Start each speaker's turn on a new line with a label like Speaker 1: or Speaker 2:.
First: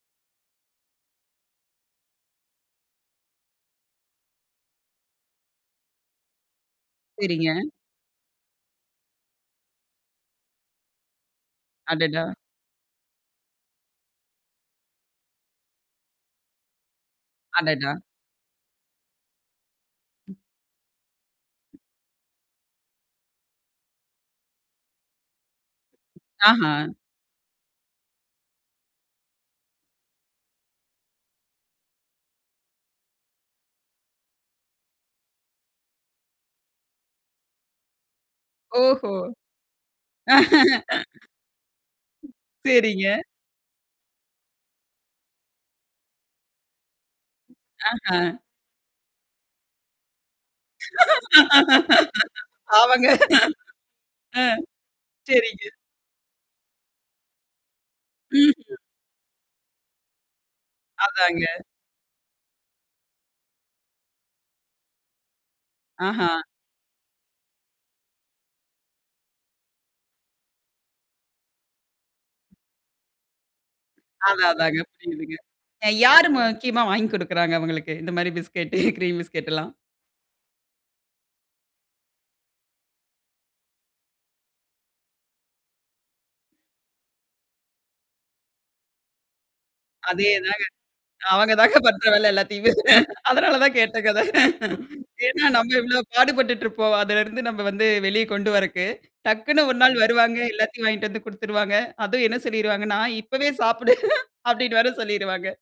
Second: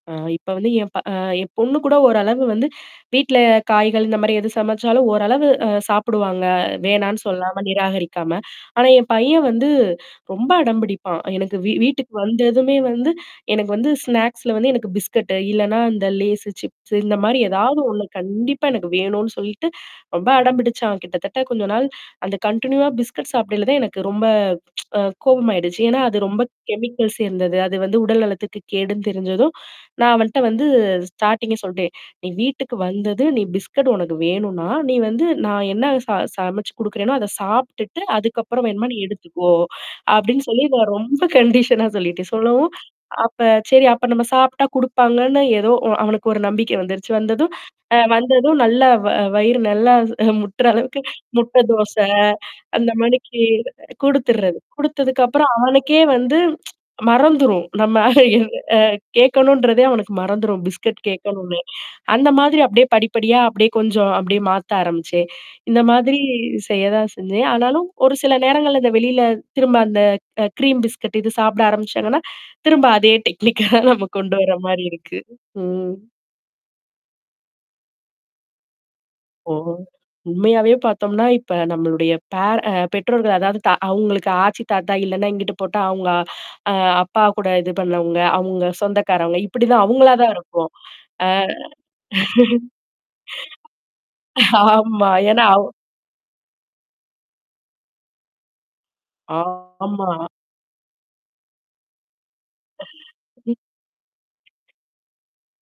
Speaker 1: அ இப்ப வந்து என் ப அ என் பொண்ணு கூட ஓரளவு வந்து வீட்ல காய்கள், இந்தமாரி எது சமைச்சாலும் ஓரளவு அ சாப்பிடுவாங்க. வேணான்னு
Speaker 2: சரிங்க.
Speaker 1: சொல்லாம, நிராகரிக்காம. ஆனா என் பையன் வந்து ரொம்ப அடம்பிடிப்பான். எனக்கு வீ வீட்டுக்கு
Speaker 2: அடடா!
Speaker 1: வந்ததுமே வந்து எனக்கு வந்து ஸ்நாக்ஸ்ல வந்து எனக்கு பிஸ்கட்டு. இல்லன்னா அந்த லேசு, சிப்ஸ் இந்தமாரி ஏதாவது
Speaker 2: அடடா!
Speaker 1: ஒண்ணு கண்டிப்பா எனக்கு வேணுன்னு சொல்லிட்டு, ரொம்ப அடம்பிடிச்சான். கிட்டத்தட்ட கொஞ்ச நாள் அந்த கன்டினியூவா பிஸ்கட் சாப்பிடைல தான் எனக்கு ரொம்ப அ கோபமாயிடுச்சு. ஏன்னா அது ரொம்ப
Speaker 2: ஆஹா!
Speaker 1: கெமிக்கல்ஸ் சேர்ந்தது. அது வந்து உடல் நலத்துக்கு கேடுன்னு தெரிஞ்சதும். நான் அவன்ட்ட வந்து ஸ்டார்டிங்கே சொல்ட்டேன். "நீ வீட்டுக்கு வந்தது, நீ பிஸ்கட் உனக்கு வேணுனா, நீ வந்து நான் என்ன ச சமைச்சு குடுக்குறேன்னோ, அத சாப்டுட்டு அதுக்கப்புறம் வேணுமா நீ
Speaker 2: ஓஹோ!
Speaker 1: எடுத்துக்கோ!" அப்பிடின்னு சொல்லி நான் ரொம்ப கண்டிஷனா சொல்லிட்டேன். சொல்லவும்.
Speaker 2: சரிங்க.
Speaker 1: அப்ப சரி அப்ப நம்ம சாப்டா குடுப்பாங்கன்னு ஏதோ அ அவனுக்கு ஒரு நம்பிக்கை வந்துருச்சு. வந்ததும் அ
Speaker 2: ஆஹா!
Speaker 1: வந்ததும் நல்லா வ வயிறு நல்லா முட்டுற அளவுக்கு முட்டை தோச அந்த
Speaker 2: ஆமாங்க.
Speaker 1: மாணிக்கி
Speaker 2: அ.
Speaker 1: குடுத்துர்றது. குடுத்ததுக்குப்புறம்
Speaker 2: சரிங்க.
Speaker 1: அவனுக்கே வந்து மறந்துரும். நம்ம
Speaker 2: ம்ஹ்ம்.
Speaker 1: அ கேட்கணுன்றதே அவனுக்கு மறந்துரும். பிஸ்கட்
Speaker 2: அதாங்க.
Speaker 1: கேட்கணுனே. அந்தமாதிரி அப்பிடியியே படிப்படியா அப்பிடியே கொஞ்சம் அப்பிடியே மாத்த ஆரம்பிச்சேன். இந்தமாதிரி
Speaker 2: ஆஹா!
Speaker 1: செய்ய தான் செஞ்சேன். ஆனாலும் ஒரு சில நேரங்கள்ல அந்த வெளியில திரும்ப அந்த க க்ரீம் பிஸ்கட் இது சாப்பிட ஆரம்பிச்சாங்கன்னா, திரும்ப அதே டெக்னிக்கா தான் நம்ம கொண்டு
Speaker 2: அதான், அதாங்க.
Speaker 1: வரமாரி இருக்கு.
Speaker 2: புரியுதுங்க. அ
Speaker 1: ம்.
Speaker 2: யாரு முக்கியமா வாங்கி குடுக்குறாங்க அவுங்களுக்கு? இந்தமாரி பிஸ்கெட்டு கிரீம்
Speaker 1: ஓ!
Speaker 2: பிஸ்கெட்டெல்லாம்?
Speaker 1: உண்மையாவே பார்த்தோம்ன்னா, இப்ப நம்மளுடைய பேர அ பெற்றோர்கள் அதாவது தா அவுங்களுக்கு ஆச்சி, தாத்தா இல்லன்னா, இங்கிட்டு போட்டா அவுங்க அ அப்பா கூட இது பண்ணவங்க, அங்க சொந்தக்காரவுங்க, இப்பிடிதான் அவுங்களா தான்
Speaker 2: அதேதாங்க.
Speaker 1: இருக்கும். அ.
Speaker 2: அவுங்க தாங்க பண்ற வேல எல்லாத்தையுமே! அதனால தான் கேட்டேங்க அத.
Speaker 1: ஆமா. ஏன்னா
Speaker 2: ஏன்னா
Speaker 1: அவ்
Speaker 2: நம்ம எவ்ளோ பாடுபட்டுட்டு இருப்போம். அதுலருந்து நம்ம வந்து வெளியே கொண்டு வரக்கு. டக்குன்னு ஒரு நாள்
Speaker 1: ஆமா.
Speaker 2: வருவாங்க. எல்லாத்தையும் வாங்கிட்டு வந்து குடுத்துருவாங்க. அதுவும் என்ன சொல்லிருவாங்கன்னா, "இப்பவே சாப்புடு." அப்பிடின்னு வேற சொல்லிருவாங்க.